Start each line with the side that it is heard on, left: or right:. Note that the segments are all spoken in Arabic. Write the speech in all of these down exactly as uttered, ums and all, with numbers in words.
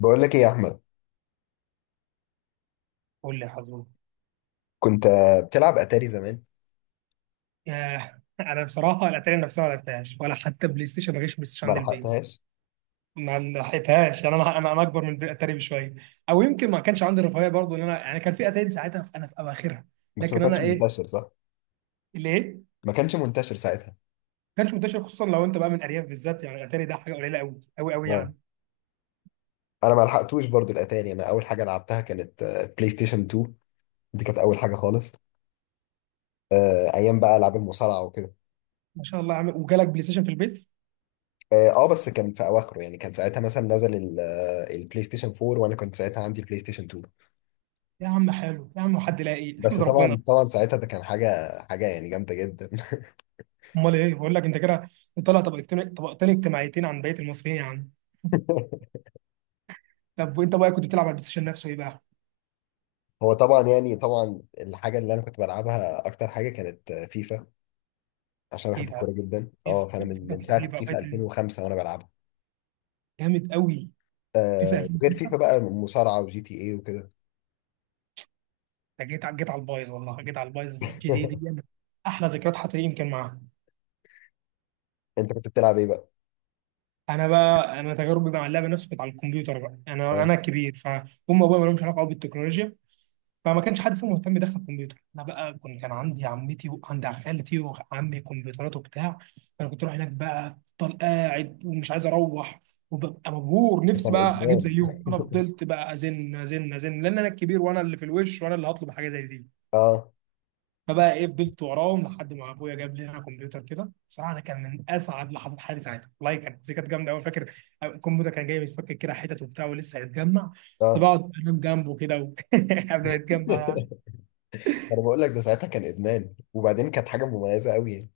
left: بقول لك ايه يا احمد.
right: قول لي يا حزوم.
left: كنت آه، بتلعب اتاري زمان.
right: ياه، انا بصراحه الاتاري نفسها ما لعبتهاش، ولا حتى بلاي ستيشن، ما جاش بلاي ستيشن
left: ما
right: عند البيت.
left: لحقتهاش.
right: ما لحقتهاش، يعني انا انا أنا اكبر من الاتاري بشويه. او يمكن ما كانش عندي الرفاهيه برضه، ان انا يعني كان في اتاري ساعتها، في انا في اواخرها.
left: بس ما
right: لكن
left: كانش
right: انا ايه
left: منتشر صح.
right: اللي ايه،
left: ما كانش منتشر ساعتها.
right: ما كانش منتشر، خصوصا لو انت بقى من ارياف بالذات، يعني الاتاري ده حاجه قليله قوي قوي قوي
left: اه،
right: يعني.
left: انا ما لحقتوش برضو الاتاري. انا اول حاجه لعبتها كانت آه، بلاي ستيشن اتنين. دي كانت اول حاجه خالص. آه، ايام بقى العاب المصارعه وكده.
right: ما شاء الله يا عم، وجالك بلاي ستيشن في البيت.
left: اه آه، بس كان في اواخره، يعني كان ساعتها مثلا نزل ال- آه، البلاي ستيشن اربعة وانا كنت ساعتها عندي البلاي ستيشن اتنين.
right: يا عم حلو يا عم، حد لاقي
left: بس
right: احمد ربنا.
left: طبعا طبعا ساعتها ده كان حاجه حاجه يعني جامده جدا.
right: امال ايه بقول لك انت كده؟ طالع طبقتين طبقتين اجتماعيتين عن بقيه المصريين يا عم. طب وانت بقى كنت بتلعب على البلاي ستيشن نفسه ايه بقى؟
left: هو طبعا، يعني طبعا الحاجه اللي انا كنت بلعبها اكتر حاجه كانت آه، فيفا، عشان بحب
right: ايه
left: الكوره
right: ده؟
left: جدا.
right: في
left: اه، فانا من
right: فيفا
left: من ساعه
right: حبيبي اوقات،
left: فيفا ألفين وخمسة وانا بلعبها.
right: جامد قوي. فيفا
left: آه، غير فيفا
right: ألفين وخمسة،
left: بقى مصارعه وجي تي اي وكده.
right: ده جيت على جيت على البايظ، والله جيت على البايظ، جي تي إيه دي أنا. احلى ذكريات حتى يمكن معاها.
left: انت كنت بتلعب ايه بقى؟
right: انا بقى انا تجاربي مع اللعبه نفسه كانت على الكمبيوتر بقى، انا
left: اه،
right: انا كبير فهم. ابويا ما لهمش علاقه قوي بالتكنولوجيا، فما كانش حد فيهم مهتم يدخل كمبيوتر. انا بقى كنت كان عندي عمتي وعند خالتي وعمي كمبيوترات وبتاع، فانا كنت اروح هناك بقى، افضل قاعد ومش عايز اروح، وببقى مبهور
left: ده
right: نفسي
left: كان
right: بقى اجيب
left: ادمان.
right: زيهم. فانا فضلت بقى ازن ازن ازن، لان انا الكبير وانا اللي في الوش وانا اللي هطلب حاجه زي دي.
left: اه.
right: فبقى ايه، فضلت وراهم لحد ما ابويا جاب لي انا كمبيوتر كده. بصراحه ده كان من اسعد لحظات حياتي ساعتها، والله كانت دي كانت جامده قوي. فاكر الكمبيوتر كان جاي متفكك كده، حتت وبتاع ولسه هيتجمع.
left: اه.
right: كنت بقعد انام جنبه كده و- قبل ما يتجمع يعني.
left: انا بقول لك ده ساعتها كان ادمان، وبعدين كانت حاجه مميزه قوي يعني.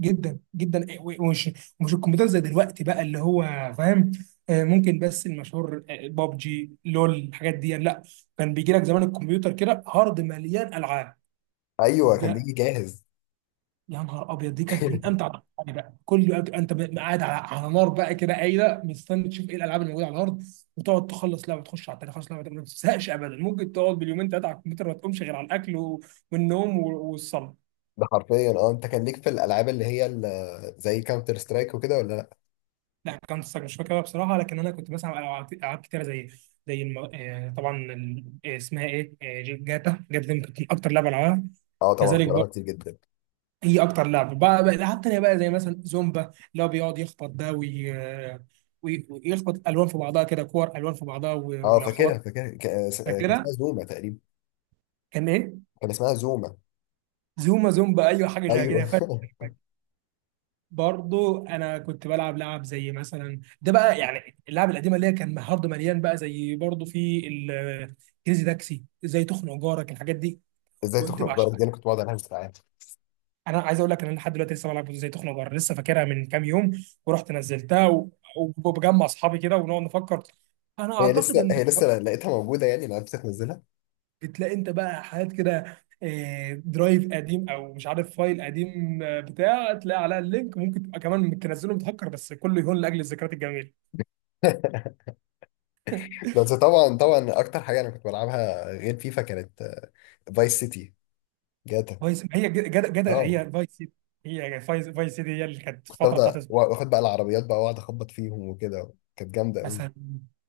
right: جدا جدا، ومش ومش الكمبيوتر زي دلوقتي بقى، اللي هو، فاهم، آه، ممكن، بس المشهور آه، بابجي لول الحاجات دي، لا. كان بيجي لك زمان الكمبيوتر كده هارد مليان العاب
left: ايوه، كان
right: بقى.
left: بيجي جاهز.
right: يا نهار ابيض، دي كانت من امتع الألعاب بقى، كل وقت انت ب- قاعد على على نار بقى كده، قايله مستني تشوف ايه الالعاب اللي موجوده على الارض. وتقعد تخلص لعبه، تخش على التانيه، تخلص لعبه تانية، ما بتزهقش ابدا. ممكن تقعد باليومين ثلاثه على الكمبيوتر ما تقومش غير على الاكل و- والنوم و- والصلاه.
left: ده حرفيا اه. انت كان ليك في الالعاب اللي هي ال- زي كاونتر سترايك وكده ولا لا؟
right: لا، كان مش فاكرها بصراحه، لكن انا كنت بسمع العاب ألعاب كتيره، زي زي الم... آه، طبعا، ال- آه، اسمها ايه، آه، ج- جاتا جاتا دي كانت اكتر لعبه العبها.
left: اه طبعا، كنت
right: كذلك
left: بلعبها كتير
right: برضه،
left: جدا.
right: هي اكتر لعبه، بقى بقى العاب تانيه بقى، زي مثلا زومبا، اللي هو بيقعد يخبط ده وي... آه، وي- ويخبط الوان في بعضها كده، كور الوان في بعضها، و...
left: اه،
right: ولو
left: فاكرها
right: خبطت
left: فاكرها ك- آه، كان اسمها
right: كده
left: زوما تقريبا.
right: كان ايه.
left: كان اسمها زوما.
right: زوما زومبا، ايوه حاجه زي
left: ايوه.
right: كده. برضو انا كنت بلعب لعب زي مثلا ده بقى، يعني اللعب القديمه اللي هي كان هارد مليان بقى، زي برضو في ال- كريزي تاكسي، زي تخنق جارك، الحاجات دي.
left: ازاي
right: كنت
left: تخنق جارك دي انا
right: بعشقها.
left: كنت بقعد العب.
right: انا عايز اقول لك ان انا لحد دلوقتي لسه بلعب زي تخنق جارك، لسه فاكرها من كام يوم ورحت نزلتها و- وبجمع اصحابي كده ونقعد نفكر. انا
left: هي
right: اعتقد
left: لسه،
right: ان
left: هي لسه لقيتها موجودة يعني لو عرفت تنزلها.
right: بتلاقي انت بقى حاجات كده، آه، درايف قديم او مش عارف فايل قديم آه، بتاع، تلاقي عليها اللينك، ممكن تبقى كمان تنزله متهكر، بس كله يهون لاجل الذكريات الجميله.
left: بس طبعا طبعا أكتر حاجة أنا كنت بلعبها غير فيفا كانت فايس سيتي، جاتا.
right: فايس، ما هي جدا جدا
left: اه،
right: هي فايس سيتي، هي يعني فايس فايس سيتي، هي اللي كانت
left: كنت
right: الفتره بتاعت
left: أفضل
right: اسبانيا
left: وآخد بقى العربيات بقى وأقعد أخبط فيهم وكده، كانت جامدة أوي.
right: مثلا.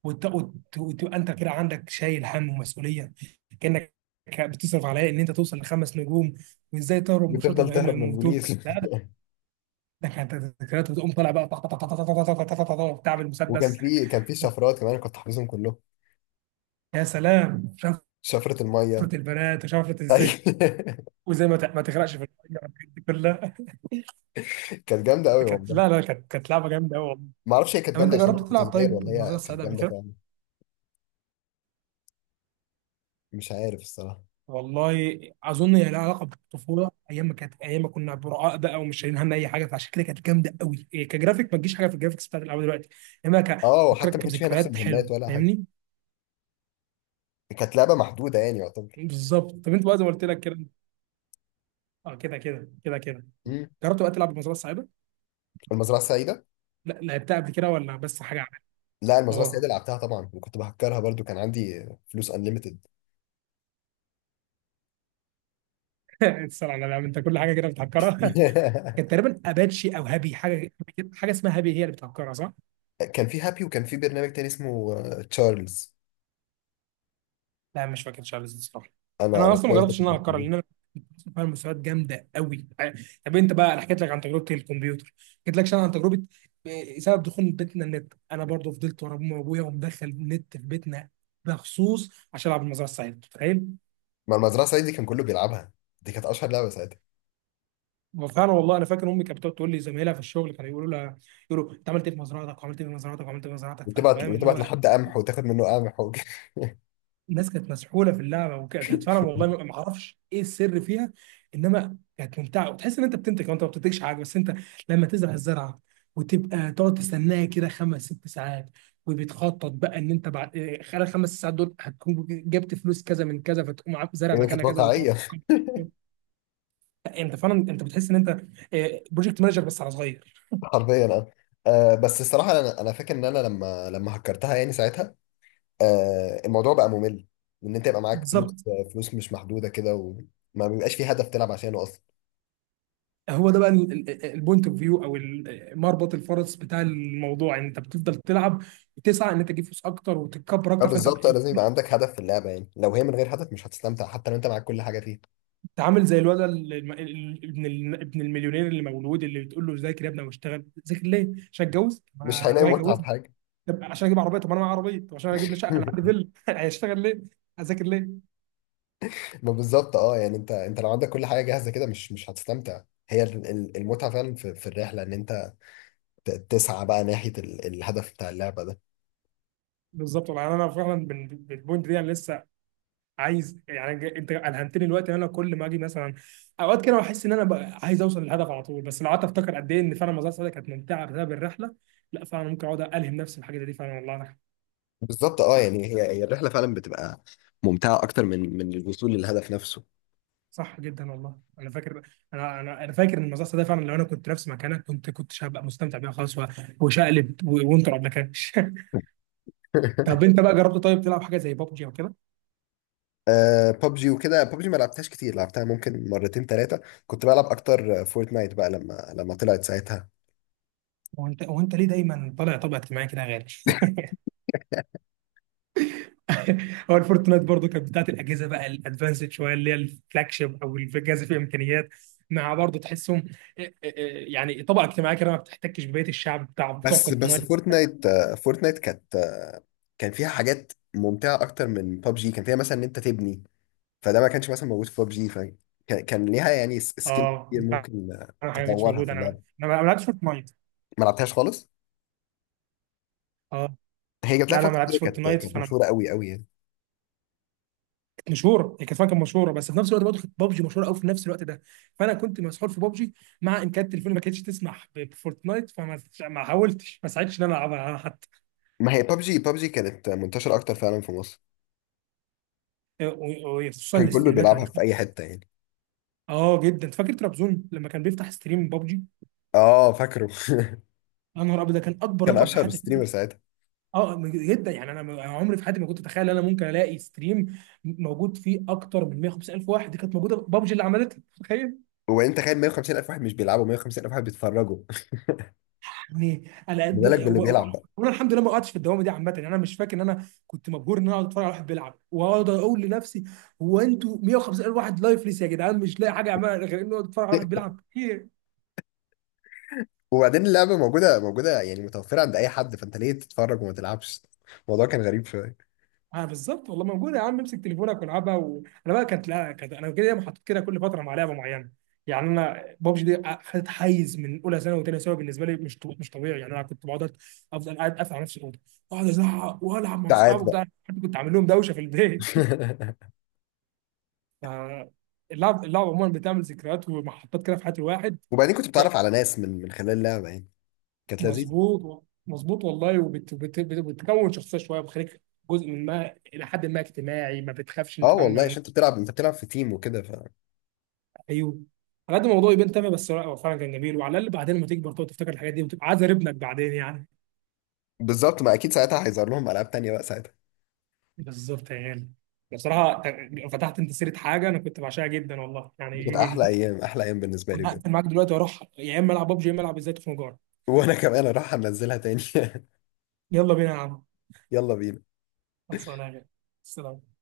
right: وت- وت- وتبقى انت كده عندك شايل هم ومسؤوليه، كانك بتصرف على إيه؟ ان انت توصل لخمس نجوم، وازاي تهرب من الشرطه
left: وتفضل
right: من غير ما
left: تهرب من
right: يموتوك.
left: البوليس.
right: لا ده، ده كانت ذكريات، وتقوم طالع بقى طخ- طخ- طخ- طخ- طخ- طخ- طخ- طخ- طخ- بتاع
left: وكان
right: بالمسدس.
left: في، كان في شفرات كمان كنت حافظهم كلهم.
right: يا سلام شفرة
left: شفرة المية.
right: البنات، وشفرة
left: أي.
right: ازاي وزي ما ت- ما تغرقش في الميه والحاجات دي كلها.
left: كانت جامدة أوي
right: كانت لا
left: والله.
right: لا، كانت كانت لعبه جامده قوي والله.
left: ما أعرفش هي كانت
right: طب انت
left: جامدة عشان أنا
right: جربت
left: كنت
right: تلعب
left: صغير
right: طيب
left: ولا
right: النظاره
left: هي كانت
right: السعيده قبل
left: جامدة
right: كده؟
left: فعلا. مش عارف الصراحة.
right: والله، اظن هي لها علاقه بالطفوله، ايام ما كانت، ايام ما كنا براء بقى، ومش شايلين هم اي حاجه، فعشان كده كانت جامده قوي. إيه كجرافيك، ما تجيش حاجه في الجرافيكس بتاعت الالعاب دلوقتي، انما
left: اه، وحتى
right: كفكرك
left: ما كانش فيها نفس
right: كذكريات حلوه،
left: المهمات ولا حاجة.
right: فاهمني.
left: كانت لعبة محدودة يعني يعتبر.
right: بالظبط. طب انت بقى زي ما قلت لك كده، اه كده كده كده كده،
left: مم.
right: جربت بقى تلعب المزرعه السعيده؟
left: المزرعة السعيدة.
right: لا لعبتها قبل كده، ولا بس حاجه عنها؟
left: لا، المزرعة السعيدة
right: اه.
left: لعبتها طبعا، وكنت بهكرها برضو. كان عندي فلوس انليمتد.
right: تسأل على الألعاب، انت كل حاجه كده بتهكرها. كانت تقريبا اباتشي او هابي حاجه، حاجه اسمها هابي هي اللي بتهكرها صح؟
left: كان في هابي، وكان في برنامج تاني اسمه آه، تشارلز.
right: لا مش فاكر شارلز الصراحه.
left: انا
right: انا
left: انا
right: اصلا ما
left: تشارلز ده
right: جربتش
left: كنت
right: ان انا اهكرها،
left: بستخدمه.
right: لان فعلا مستويات جامده قوي. طب انت بقى، انا حكيت لك عن تجربه الكمبيوتر، حكيت لك عن تجربه آه، سبب دخول بيتنا النت. انا برضو فضلت ورا امي وابويا ومدخل النت في بيتنا بخصوص عشان العب المزرعه السعيده، تخيل.
left: ما المزرعة السعيدة دي كان كله بيلعبها. دي كانت اشهر لعبة ساعتها.
right: وفعلا والله انا فاكر امي كانت بتقعد تقول لي زمايلها في الشغل كانوا يقولوا لها، يقولوا انت عملت ايه في مزرعتك وعملت ايه في مزرعتك وعملت ايه في مزرعتك، فانت
left: وتبعت
right: فاهم اللي
left: وتبعت
right: هو
left: لحد قمح وتاخد منه قمح وك-
right: الناس كانت مسحوله في اللعبه. وكانت فعلا والله، ما ما اعرفش ايه السر فيها، انما كانت ممتعه، وتحس ان انت بتنتج وانت ما بتنتجش حاجه، بس انت لما تزرع الزرعه وتبقى تقعد تستناها كده خمس ست ساعات، وبتخطط بقى ان انت بعد إيه، خلال خمس ساعات دول هتكون جبت فلوس كذا من كذا، فتقوم عامل زرع
left: يعني كانت
right: مكانها كذا وتقعد.
left: واقعية.
right: لا، انت فعلا انت بتحس ان انت بروجكت مانجر بس على صغير.
left: حرفيا اه. آه، بس الصراحة انا انا فاكر ان انا لما لما هكرتها يعني ساعتها آه، الموضوع بقى ممل. ان انت يبقى معاك فلوس،
right: بالظبط.
left: آه، فلوس مش محدودة كده، وما بيبقاش في هدف تلعب عشانه.
right: هو ده بقى البوينت اوف فيو، او ال- مربط الفرس بتاع الموضوع، ان انت بتفضل تلعب، وتسعى ان انت تجيب فلوس اكتر وتتكبر
left: اه
right: اكتر، فانت
left: بالظبط. اه،
right: انت
left: لازم يبقى عندك هدف في اللعبه، يعني لو هي من غير هدف مش هتستمتع حتى لو انت معاك كل حاجه فيها.
right: عامل زي الولد ال- الم- ال- ابن ال- ابن المليونير اللي مولود، اللي بتقول له ذاكر يا ابني واشتغل، ذاكر ليه؟ عشان اتجوز؟
left: مش
right: ما
left: هيلاقي
right: ابويا
left: متعه في
right: هيجوزني.
left: حاجه.
right: طب عشان اجيب عربيه؟ طب انا معايا عربيه. طب عشان اجيب لي شقه؟ انا عندي فيلا. هشتغل ليه؟ هذاكر ليه؟
left: ما بالظبط اه. يعني انت، انت لو عندك كل حاجه جاهزه كده مش مش هتستمتع. هي ال- ال- المتعه فعلا في، في الرحله، ان انت ت- تسعى بقى ناحيه ال- الهدف بتاع اللعبه ده.
right: بالظبط، والله انا فعلا من من البوينت دي، انا لسه عايز يعني، ج- انت الهمتني دلوقتي ان انا كل ما اجي مثلا اوقات كده، بحس ان انا بقى عايز اوصل للهدف على طول. بس لو قعدت افتكر قد ايه ان فعلا مزرعه سعاده كانت ممتعه بسبب الرحله، لا فعلا ممكن اقعد الهم نفسي الحاجه دي فعلا، والله أنا.
left: بالظبط اه. يعني هي، هي الرحله فعلا بتبقى ممتعه اكتر من من الوصول للهدف نفسه.
right: صح جدا والله، انا فاكر، انا انا انا فاكر ان مزرعه سعاده فعلا، لو انا كنت نفس مكانك كنت كنت هبقى مستمتع بيها خالص و- وشقلب و- وانت ما كانش. طب انت بقى جربت طيب تلعب حاجه زي بابجي او كده؟
left: آه ببجي وكده. ببجي ما لعبتهاش كتير، لعبتها ممكن مرتين ثلاثه. كنت بلعب اكتر فورتنايت بقى لما لما طلعت ساعتها.
right: وانت وانت ليه دايما طالع طبع اجتماعي كده يا غالي؟ هو الفورتنايت برضو كانت بتاعت الاجهزه بقى الادفانسد شويه، اللي هي الفلاج شيب، او الجهاز فيه امكانيات، مع برضو تحسهم إيه- إيه- إيه، يعني طبقه اجتماعيه كده ما بتحتكش ببقيه الشعب بتاع بتوع
left: بس بس
right: فورتنايت.
left: فورتنايت، آه، فورتنايت كانت آه، كان فيها حاجات ممتعة أكتر من ببجي. كان فيها مثلا إن أنت تبني، فده ما كانش مثلا موجود في ببجي، فكان، كان ليها يعني س- سكيل
right: اه
left: كتير
right: فعلاً،
left: ممكن آه،
right: حاجه مش
left: تطورها في
right: موجوده، انا
left: اللعبة.
right: انا ما لعبتش فورتنايت.
left: ما لعبتهاش خالص.
right: اه،
left: هي جات لها
right: لا لا
left: فترة
right: ما لعبتش
left: كده، كانت
right: فورتنايت
left: كانت
right: فانا.
left: مشهورة قوي قوي يعني.
right: كانت مشهوره، هي كانت فعلاً كانت مشهوره، بس في نفس الوقت برضه كانت بابجي مشهوره قوي في نفس الوقت ده، فانا كنت مسحور في بابجي، مع ان كانت تليفوني ما كانتش تسمح ب- بفورتنايت، فما ما حاولتش ما ساعدتش ان انا العبها حتى.
left: ما هي ببجي، ببجي كانت منتشرة أكتر فعلا في مصر.
right: وخصوصا
left: كان كله
right: الاستريمات لو،
left: بيلعبها في أي حتة يعني.
right: اه جدا، فاكر ترابزون لما كان بيفتح ستريم بابجي.
left: آه فاكره.
right: يا نهار ابيض، ده كان اكبر
left: كان
right: رقم في
left: أشهر
right: حياتي أشوفه.
left: ستريمر ساعتها.
right: اه م- جدا، يعني انا م- أنا عمري في حياتي ما كنت اتخيل ان انا ممكن الاقي ستريم موجود فيه اكتر من مائة وخمسين ألف واحد. دي كانت موجوده بابجي اللي عملتها، تخيل.
left: وأنت تخيل مية وخمسين ألف واحد، مش بيلعبوا، مية وخمسين ألف واحد بيتفرجوا.
right: يعني على
left: ما
right: قد
left: بالك باللي
right: و- و-
left: بيلعب بقى.
right: وانا الحمد لله ما قعدتش في الدوامه دي عامه، يعني انا مش فاكر ان انا كنت مبهور ان انا اقعد اتفرج على واحد بيلعب، واقعد اقول لنفسي، هو انتوا مية وخمسين ألف واحد لايفلس يا جدعان؟ مش لاقي حاجه اعملها غير انه اتفرج على واحد بيلعب؟
left: وبعدين اللعبة موجودة موجودة يعني متوفرة عند أي حد، فأنت ليه تتفرج وما تلعبش؟ الموضوع كان غريب شوية.
right: اه بالظبط والله، موجوده يا عم، امسك تليفونك والعبها و... انا بقى كانت لا، كانت انا كده دايما حاطط كده كل فتره مع لعبه معينه. يعني انا بابجي دي خدت حيز من اولى ثانوي وثانيه ثانوي، بالنسبه لي مش طو- مش طبيعي، يعني انا كنت بقعد افضل قاعد قافل على نفسي الاوضه، اقعد ازعق والعب مع
left: ساعات
right: اصحابي
left: بقى.
right: وبتاع، حتى كنت عامل لهم دوشه في البيت. فاللعب اللعب عموما بتعمل ذكريات ومحطات كده في حياه الواحد.
left: وبعدين كنت بتعرف على ناس من من خلال اللعبة يعني، كانت لذيذة.
right: مظبوط مظبوط والله، وبتكون شخصيه شويه بتخليك جزء من، ما الى حد ما اجتماعي، ما بتخافش انت
left: اه
right: تتعامل
left: والله،
right: مع.
left: عشان انت بتلعب، انت بتلعب في تيم وكده ف...
right: ايوه، على قد الموضوع يبان تافه، بس هو فعلا كان جميل، وعلى الاقل بعدين لما تكبر تقعد تفتكر الحاجات دي وتبقى عازر ابنك بعدين يعني.
left: بالظبط. ما اكيد ساعتها هيظهر لهم العاب تانية بقى ساعتها.
right: بالظبط يا غالي. بصراحه ت- فتحت انت سيره حاجه انا كنت بعشقها جدا والله
left: كانت احلى
right: يعني.
left: ايام، احلى ايام بالنسبة لي بجد.
right: هقفل معاك دلوقتي واروح، يا اما العب ببجي يا اما العب ازاي تخنجار.
left: وانا كمان اروح انزلها تاني.
right: يلا بينا يا عم.
left: يلا بينا.
right: خلصانه يا غالي. السلام.